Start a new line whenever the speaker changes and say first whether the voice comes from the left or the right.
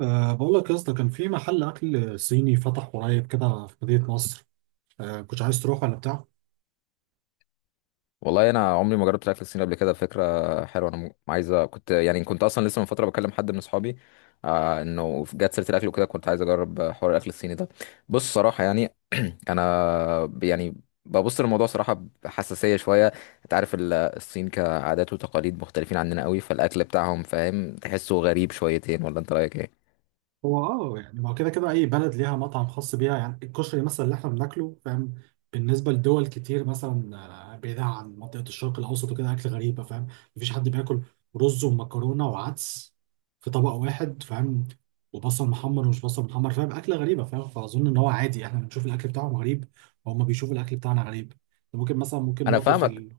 right: بقول لك يا اسطى، كان في محل اكل صيني فتح قريب كده في مدينة نصر. كنت عايز تروح ولا بتاع؟
left: والله انا عمري ما جربت الاكل الصيني قبل كده. فكره حلوه، انا عايزه. كنت كنت اصلا لسه من فتره بكلم حد من اصحابي، آه، انه جت سيره الاكل وكده. كنت عايز اجرب حوار الاكل الصيني ده. بص، صراحه انا ببص للموضوع صراحه بحساسيه شويه. انت عارف الصين كعادات وتقاليد مختلفين عننا قوي، فالاكل بتاعهم، فاهم، تحسه غريب شويتين، ولا انت رايك ايه؟
right: هو يعني ما هو كده كده، اي بلد ليها مطعم خاص بيها. يعني الكشري مثلا اللي احنا بناكله، فاهم؟ بالنسبة لدول كتير مثلا بعيدة عن منطقة الشرق الاوسط وكده، اكل غريبة، فاهم؟ مفيش حد بياكل رز ومكرونة وعدس في طبق واحد، فاهم؟ وبصل محمر ومش بصل محمر، فاهم؟ اكلة غريبة، فاهم؟ فاظن ان هو عادي، احنا بنشوف الاكل بتاعهم غريب وهم بيشوفوا الاكل بتاعنا غريب. ممكن مثلا ممكن
left: انا
right: نقطة
left: فاهمك.
right: ال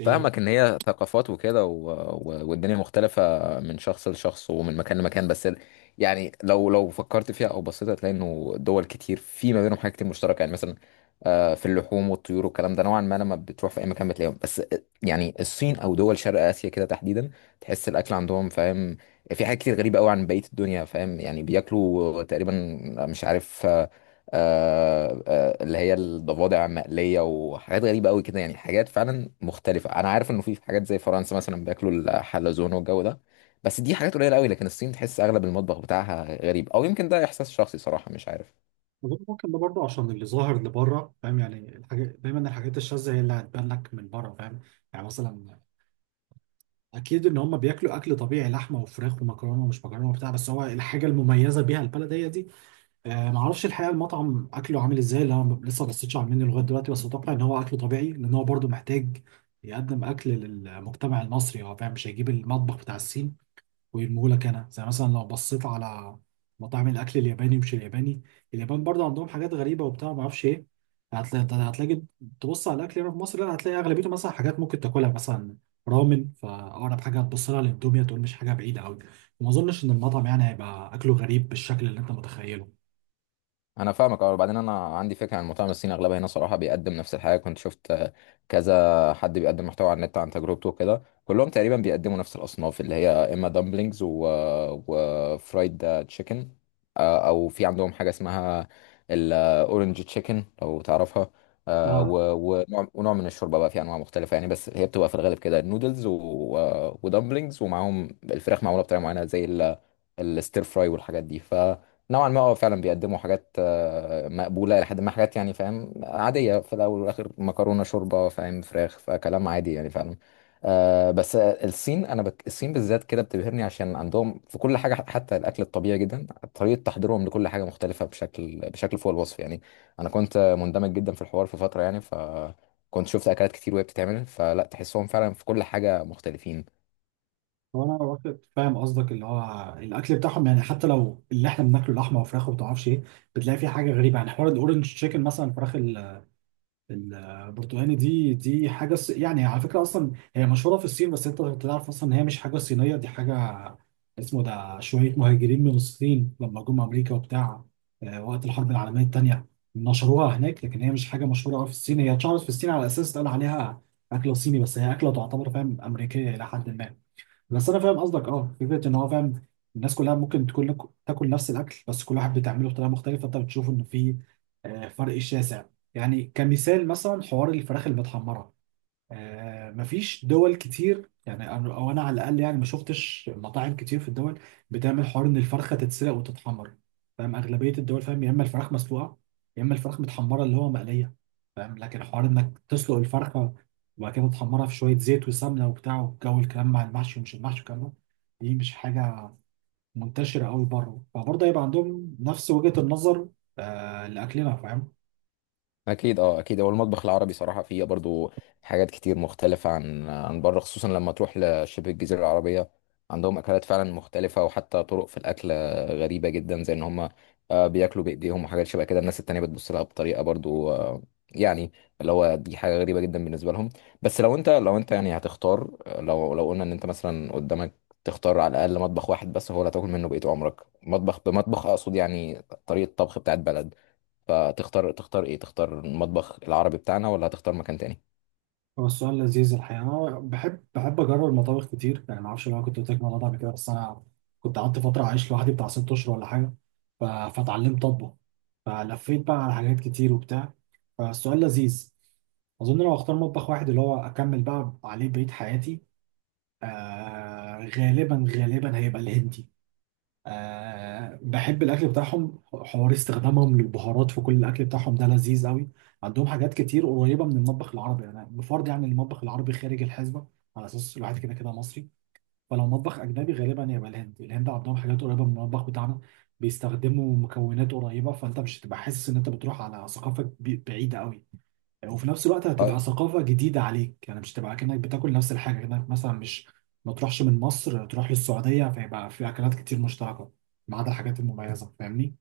right: إيه،
left: فاهمك ان هي ثقافات وكده، والدنيا مختلفة من شخص لشخص ومن مكان لمكان، بس يعني لو فكرت فيها او بصيت، هتلاقي انه دول كتير في ما بينهم حاجات كتير مشتركة. يعني مثلا، آه، في اللحوم والطيور والكلام ده نوعا ما، لما بتروح في اي مكان بتلاقيهم. بس يعني الصين او دول شرق اسيا كده تحديدا، تحس الاكل عندهم، فاهم، في حاجات كتير غريبة قوي عن بقية الدنيا، فاهم. يعني بياكلوا تقريبا، مش عارف، اللي هي الضفادع المقلية وحاجات غريبة قوي كده. يعني حاجات فعلا مختلفة. أنا عارف إنه في حاجات زي فرنسا مثلا بياكلوا الحلزون والجو ده، بس دي حاجات قليلة قوي. لكن الصين تحس أغلب المطبخ بتاعها غريب، أو يمكن ده إحساس شخصي صراحة، مش عارف.
right: أظن ممكن ده برضه عشان اللي ظاهر اللي بره، فاهم؟ يعني الحاجات، دايما الحاجات الشاذة هي اللي هتبان لك من بره، فاهم؟ يعني مثلا أكيد إن هم بياكلوا أكل طبيعي، لحمة وفراخ ومكرونة ومش مكرونة وبتاع، بس هو الحاجة المميزة بيها البلد هي دي. معرفش الحقيقة المطعم أكله عامل إزاي، اللي أنا لسه ما بصيتش على المنيو لغاية دلوقتي، بس أتوقع إن هو أكله طبيعي، لأن هو برضه محتاج يقدم أكل للمجتمع المصري. هو فاهم، مش هيجيب المطبخ بتاع الصين ويرموهولك. انا زي مثلا لو بصيت على مطاعم الاكل الياباني، مش الياباني، اليابان برضه عندهم حاجات غريبه وبتاع، ما اعرفش ايه. هتلاقي هتلاقي تبص على الاكل هنا في مصر، لا هتلاقي اغلبيته مثلا حاجات ممكن تاكلها، مثلا رامن، فاقرب حاجه هتبص لها للاندوميا، تقول مش حاجه بعيده قوي. وما اظنش ان المطعم يعني هيبقى اكله غريب بالشكل اللي انت متخيله.
left: انا فاهمك. اه، وبعدين انا عندي فكره عن المطاعم الصيني، اغلبها هنا صراحه بيقدم نفس الحاجه. كنت شفت كذا حد بيقدم محتوى على النت عن تجربته وكده، كلهم تقريبا بيقدموا نفس الاصناف، اللي هي اما دامبلينجز وفرايد تشيكن، او في عندهم حاجه اسمها الاورنج تشيكن لو تعرفها،
right: اه
left: ونوع من الشوربه. بقى في انواع مختلفه يعني، بس هي بتبقى في الغالب كده نودلز ودامبلينجز، ومعاهم الفراخ معموله بطريقه معينه زي الستير فراي والحاجات دي. ف نوعا ما اه فعلا بيقدموا حاجات مقبولة لحد ما. حاجات يعني، فاهم، عادية. في الأول والآخر مكرونة، شوربة، فاهم، فراخ، فكلام عادي يعني فعلا. آه بس آه، الصين، أنا الصين بالذات كده بتبهرني، عشان عندهم في كل حاجة حتى الأكل الطبيعي جدا، طريقة تحضيرهم لكل حاجة مختلفة بشكل فوق الوصف يعني. أنا كنت مندمج جدا في الحوار في فترة يعني، ف كنت شفت أكلات كتير وهي بتتعمل، فلا تحسهم فعلا في كل حاجة مختلفين.
right: هو انا واخد، فاهم قصدك، اللي هو الاكل بتاعهم يعني حتى لو اللي احنا بناكله لحمه وفراخ وما تعرفش ايه، بتلاقي فيه حاجه غريبه. يعني حوار الاورنج تشيكن مثلا، الفراخ البرتقاني دي يعني على فكرة أصلا هي مشهورة في الصين، بس أنت تعرف أصلا إن هي مش حاجة صينية، دي حاجة اسمه ده شوية مهاجرين من الصين لما جم أمريكا وبتاع وقت الحرب العالمية التانية نشروها هناك. لكن هي مش حاجة مشهورة أوي في الصين، هي اتشهرت في الصين على أساس اتقال عليها أكلة صيني، بس هي أكلة تعتبر فاهم أمريكية إلى حد ما. بس انا فاهم قصدك، فكره ان هو فاهم الناس كلها ممكن تكون لك تاكل نفس الاكل، بس كل واحد بتعمله بطريقه مختلفه، فانت بتشوف ان في فرق شاسع. يعني كمثال مثلا حوار الفراخ المتحمره، مفيش دول كتير يعني، أنا- او انا على الاقل يعني ما شفتش مطاعم كتير في الدول بتعمل حوار ان الفرخه تتسلق وتتحمر، فاهم؟ اغلبيه الدول فاهم، يا اما الفراخ مسلوقه يا اما الفراخ متحمره اللي هو مقليه، فاهم؟ لكن حوار انك تسلق الفرخه وبعد كده تحمرها في شويه زيت وسمنه وبتاع والجو الكلام، مع المحشي ومش المحشي والكلام ده، دي مش حاجه منتشره قوي بره. فبرضه هيبقى عندهم نفس وجهه النظر لاكلنا، فاهم؟
left: اكيد، اه اكيد. هو المطبخ العربي صراحه فيه برضو حاجات كتير مختلفه عن بره، خصوصا لما تروح لشبه الجزيره العربيه، عندهم اكلات فعلا مختلفه، وحتى طرق في الاكل غريبه جدا، زي ان هم، بياكلوا بايديهم وحاجات شبه كده. الناس التانية بتبص لها بطريقه برضو، يعني اللي هو دي حاجه غريبه جدا بالنسبه لهم. بس لو انت يعني هتختار، لو قلنا ان انت مثلا قدامك تختار على الاقل مطبخ واحد بس هو اللي هتاكل منه بقيت عمرك، مطبخ بمطبخ اقصد يعني، طريقه طبخ بتاعت بلد، تختار ايه؟ تختار المطبخ العربي بتاعنا ولا هتختار مكان تاني؟
right: هو السؤال لذيذ الحقيقة، أنا بحب أجرب المطابخ كتير، يعني ما أعرفش لو أنا كنت قلت لك الموضوع ده قبل كده، بس أنا كنت قعدت فترة عايش لوحدي بتاع 6 أشهر ولا حاجة، فاتعلمت أطبخ، فلفيت بقى على حاجات كتير وبتاع. فالسؤال لذيذ، أظن لو أختار مطبخ واحد اللي هو أكمل بقى عليه بقية حياتي، غالبا غالبا هيبقى الهندي. بحب الاكل بتاعهم، حوار استخدامهم للبهارات في كل الاكل بتاعهم ده لذيذ قوي. عندهم حاجات كتير قريبه من المطبخ العربي، انا بفرض يعني المطبخ العربي خارج الحسبه على اساس الواحد كده كده مصري. فلو مطبخ اجنبي غالبا يبقى الهند، الهند عندهم حاجات قريبه من المطبخ بتاعنا، بيستخدموا مكونات قريبه، فانت مش هتبقى حاسس ان انت بتروح على ثقافه بعيده قوي، وفي نفس الوقت هتبقى
left: اه،
right: ثقافة جديدة عليك. يعني مش هتبقى كأنك بتاكل نفس الحاجة، كأنك مثلا مش ما تروحش من مصر تروح للسعودية، فيبقى في أكلات كتير مشتركة ما عدا الحاجات المميزة، فاهمني؟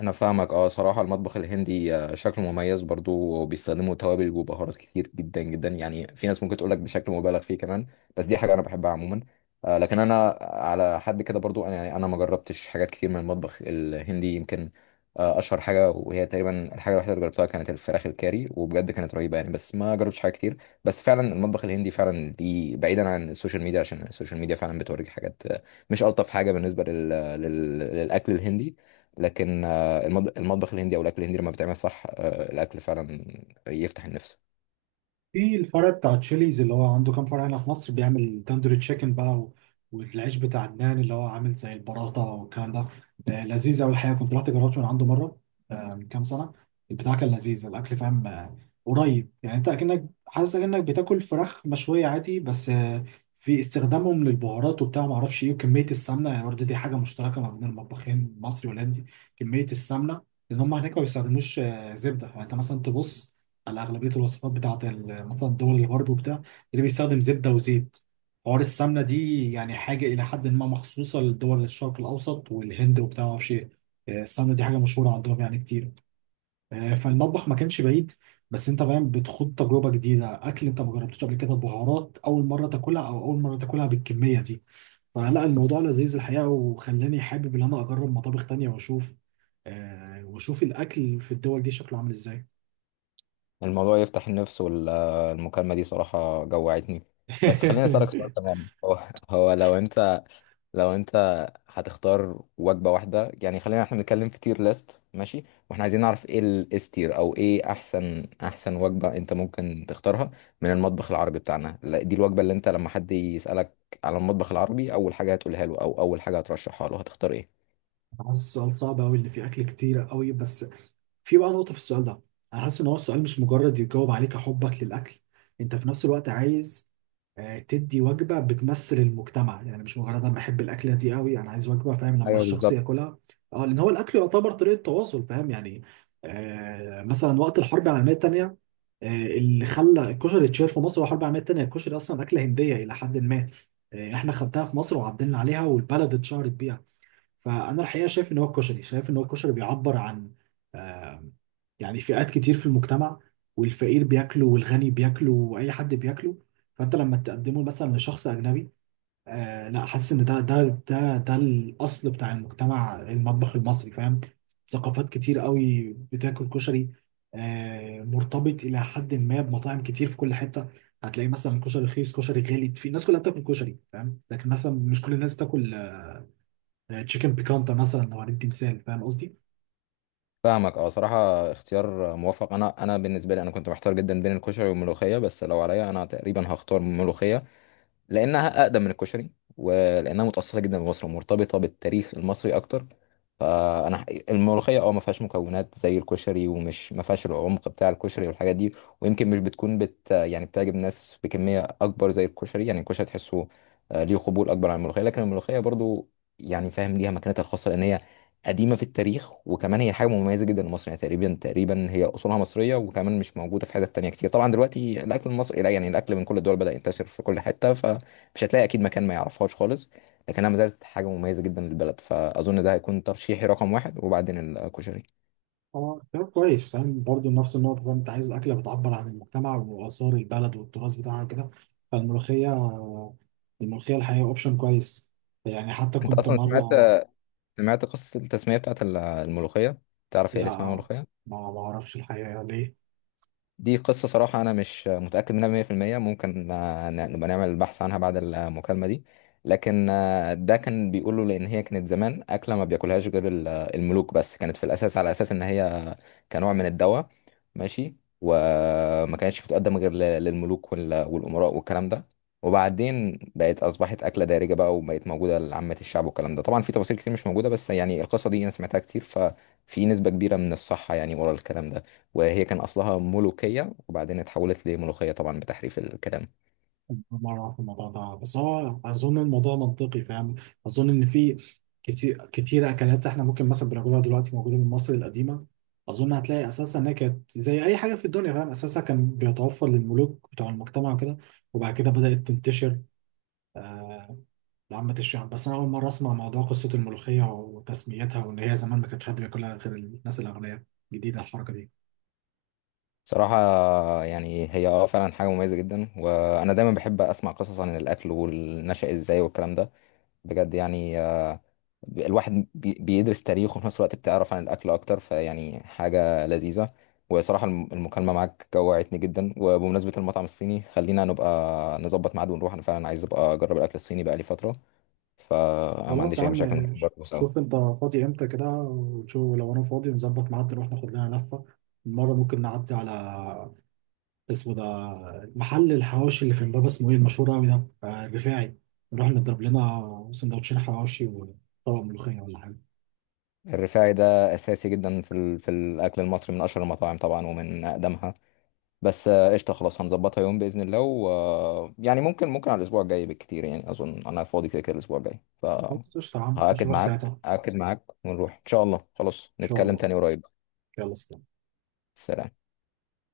left: انا فاهمك. اه، صراحة المطبخ الهندي شكله مميز برضو، وبيستخدموا توابل وبهارات كتير جدا جدا، يعني في ناس ممكن تقولك بشكل مبالغ فيه كمان، بس دي حاجة انا بحبها عموما. لكن انا على حد كده برضو، انا ما جربتش حاجات كتير من المطبخ الهندي. يمكن اشهر حاجة، وهي تقريبا الحاجة الوحيدة اللي جربتها، كانت الفراخ الكاري، وبجد كانت رهيبة يعني، بس ما جربتش حاجة كتير. بس فعلا المطبخ الهندي فعلا دي، بعيدا عن السوشيال ميديا، عشان السوشيال ميديا فعلا بتوريك حاجات مش الطف حاجة بالنسبة للاكل الهندي. لكن المطبخ الهندي او الاكل الهندي لما بيتعمل صح، الاكل فعلا يفتح النفس.
right: في الفرع بتاع تشيليز اللي هو عنده كام فرع هنا في مصر، بيعمل تندوري تشيكن بقى و... والعيش بتاع عدنان اللي هو عامل زي البراطة والكلام ده، لذيذ أوي الحقيقة. كنت رحت جربت من عنده مرة من كام سنة، البتاع كان لذيذ الأكل، فاهم؟ قريب يعني، أنت أكنك حاسس أكنك بتاكل فراخ مشوية عادي، بس في استخدامهم للبهارات وبتاع معرفش إيه وكمية السمنة، يعني برضه دي حاجة مشتركة ما بين المطبخين المصري والهولندي، كمية السمنة. لأن هم هناك ما بيستخدموش زبدة. يعني أنت مثلا تبص على اغلبيه الوصفات بتاعت ال- مثلا دول الغرب وبتاع، اللي بيستخدم زبده وزيت. حوار السمنه دي يعني حاجه الى حد ما مخصوصه لدول الشرق الاوسط والهند وبتاع، ما اعرفش ايه. السمنه دي حاجه مشهوره عندهم يعني كتير. فالمطبخ ما كانش بعيد، بس انت فاهم بتخوض تجربه جديده، اكل انت ما جربتوش قبل كده، بهارات اول مره تاكلها او اول مره تاكلها بالكميه دي. فلا الموضوع لذيذ الحقيقه، وخلاني حابب ان انا اجرب مطابخ تانية واشوف واشوف الاكل في الدول دي شكله عامل ازاي.
left: الموضوع يفتح النفس، والمكالمه دي صراحه جوعتني. بس خليني اسالك سؤال كمان. هو هو لو انت لو انت هتختار وجبه واحده، يعني خلينا احنا نتكلم في تير ليست، ماشي؟ واحنا عايزين نعرف ايه الاس تير، او ايه احسن وجبه انت ممكن تختارها من المطبخ العربي بتاعنا. لا، دي الوجبه اللي انت لما حد يسالك على المطبخ العربي، اول حاجه هتقولها له او اول حاجه هترشحها له، هتختار ايه؟
right: حاسس السؤال صعب قوي اللي فيه اكل كتير قوي، بس في بقى نقطه في السؤال ده، انا حاسس ان هو السؤال مش مجرد يجاوب عليك حبك للاكل، انت في نفس الوقت عايز تدي وجبه بتمثل المجتمع، يعني مش مجرد انا بحب الاكله دي قوي، انا عايز وجبه فاهم لما
left: ايوه،
right: الشخص
left: بالظبط.
right: ياكلها اه، لان هو الاكل يعتبر طريقه تواصل، فاهم يعني؟ مثلا وقت الحرب العالميه الثانيه اللي خلى الكشري يتشهر في مصر هو الحرب العالميه الثانيه. الكشري اصلا اكله هنديه الى حد ما، احنا خدناها في مصر وعدلنا عليها والبلد اتشهرت بيها. فانا الحقيقه شايف ان هو الكشري، بيعبر عن آم، يعني فئات كتير في المجتمع، والفقير بياكله والغني بياكله واي حد بياكله. فانت لما تقدمه مثلا لشخص اجنبي لا، حاسس ان ده الاصل بتاع المجتمع المطبخ المصري، فاهم؟ ثقافات كتير قوي بتاكل كشري، مرتبط الى حد ما بمطاعم كتير في كل حته، هتلاقي مثلا كشري رخيص كشري غالي، في الناس كلها بتاكل كشري، فاهم؟ لكن مثلا مش كل الناس بتاكل تشيكن بيكانتا مثلا لو هندي مثال، فاهم قصدي؟
left: فاهمك. اه صراحة اختيار موفق. انا بالنسبة لي، انا كنت محتار جدا بين الكشري والملوخية، بس لو عليا انا تقريبا هختار الملوخية، لانها اقدم من الكشري، ولانها متاصله جدا بمصر ومرتبطه بالتاريخ المصري اكتر. فانا ح- الملوخيه اه ما فيهاش مكونات زي الكشري، ومش ما فيهاش العمق بتاع الكشري والحاجات دي، ويمكن مش بتكون بت يعني بتعجب ناس بكميه اكبر زي الكشري. يعني الكشري تحسه ليه قبول اكبر عن الملوخيه، لكن الملوخيه برضو يعني، فاهم، ليها مكانتها الخاصه، لان هي قديمه في التاريخ، وكمان هي حاجه مميزه جدا لمصر، يعني تقريبا هي اصولها مصريه، وكمان مش موجوده في حتت تانية كتير. طبعا دلوقتي الاكل المصري، لا يعني الاكل من كل الدول بدا ينتشر في كل حته، مش هتلاقي اكيد مكان ما يعرفهاش خالص، لكنها ما زالت حاجه مميزه جدا للبلد. فاظن ده هيكون ترشيحي رقم واحد، وبعدين الكشري.
right: اه اختيار كويس، فاهم برضه نفس النقطة، فاهم انت عايز أكلة بتعبر عن المجتمع وآثار البلد والتراث بتاعها كده. فالملوخية، الملوخية الحقيقة أوبشن كويس، يعني حتى
left: انت
right: كنت
left: اصلا
right: مرة.
left: سمعت قصه التسميه بتاعت الملوخيه؟ تعرف هي
right: لا،
left: اللي اسمها ملوخيه؟
right: ما أعرفش الحقيقة ليه.
left: دي قصة صراحة أنا مش متأكد منها 100%. ممكن نبقى نعمل بحث عنها بعد المكالمة دي. لكن ده كان بيقوله، لأن هي كانت زمان أكلة ما بياكلهاش غير الملوك بس، كانت في الأساس على أساس إن هي كنوع من الدواء ماشي، وما كانتش بتقدم غير للملوك والأمراء والكلام ده، وبعدين بقت، أصبحت أكلة دارجة بقى، وبقت موجودة لعامة الشعب والكلام ده. طبعا في تفاصيل كتير مش موجودة، بس يعني القصة دي أنا سمعتها كتير، ففي نسبة كبيرة من الصحة يعني ورا الكلام ده. وهي كان أصلها ملوكية وبعدين اتحولت لملوخية، طبعا بتحريف الكلام.
right: الله يعرف في الموضوع ده، بس هو اظن الموضوع منطقي، فاهم؟ اظن ان في كتير كتير اكلات احنا ممكن مثلا بناكلها دلوقتي موجوده من مصر القديمه. اظن هتلاقي اساسا انها كانت زي اي حاجه في الدنيا، فاهم؟ اساسا كان بيتوفر للملوك بتوع المجتمع وكده، وبعد كده بدات تنتشر آه، لعامه الشعب. بس انا اول مره اسمع موضوع قصه الملوخيه وتسميتها، وان هي زمان ما كانش حد بياكلها غير الناس الاغنياء، جديده الحركه دي.
left: صراحة يعني هي اه فعلا حاجة مميزة جدا، وأنا دايما بحب أسمع قصص عن الأكل والنشأ إزاي والكلام ده. بجد يعني، الواحد بيدرس تاريخ وفي نفس الوقت بتعرف عن الأكل أكتر، فيعني حاجة لذيذة. وصراحة المكالمة معاك جوعتني جدا. وبمناسبة المطعم الصيني، خلينا نبقى نظبط ميعاد ونروح، أنا فعلا عايز أبقى أجرب الأكل الصيني بقالي فترة، فما
right: خلاص
left: عنديش
right: يا
left: أي مشاكل نروح
right: عم،
left: برضه سوا.
right: شوف انت فاضي امتى كده وشوف لو انا فاضي، نظبط ميعاد نروح ناخد لنا لفة. المرة ممكن نعدي على اسمه ده، محل الحواوشي اللي في امبابة، اسمه ايه المشهور قوي ده، الرفاعي. نروح نضرب لنا سندوتشين حواوشي وطبق ملوخية ولا حاجة.
left: الرفاعي ده اساسي جدا في في الاكل المصري، من اشهر المطاعم طبعا ومن اقدمها. بس قشطه، خلاص هنظبطها يوم باذن الله، و... آه، يعني ممكن على الاسبوع الجاي بالكتير، يعني اظن انا فاضي كده كده الاسبوع الجاي.
right: خلاص قشطة يا عم،
left: فهاكد
right: نشوفك ساعتها
left: معاك
right: ان
left: هاكد معاك ونروح ان شاء الله. خلاص
right: شاء
left: نتكلم
right: الله.
left: تاني قريب.
right: يلا سلام.
left: سلام.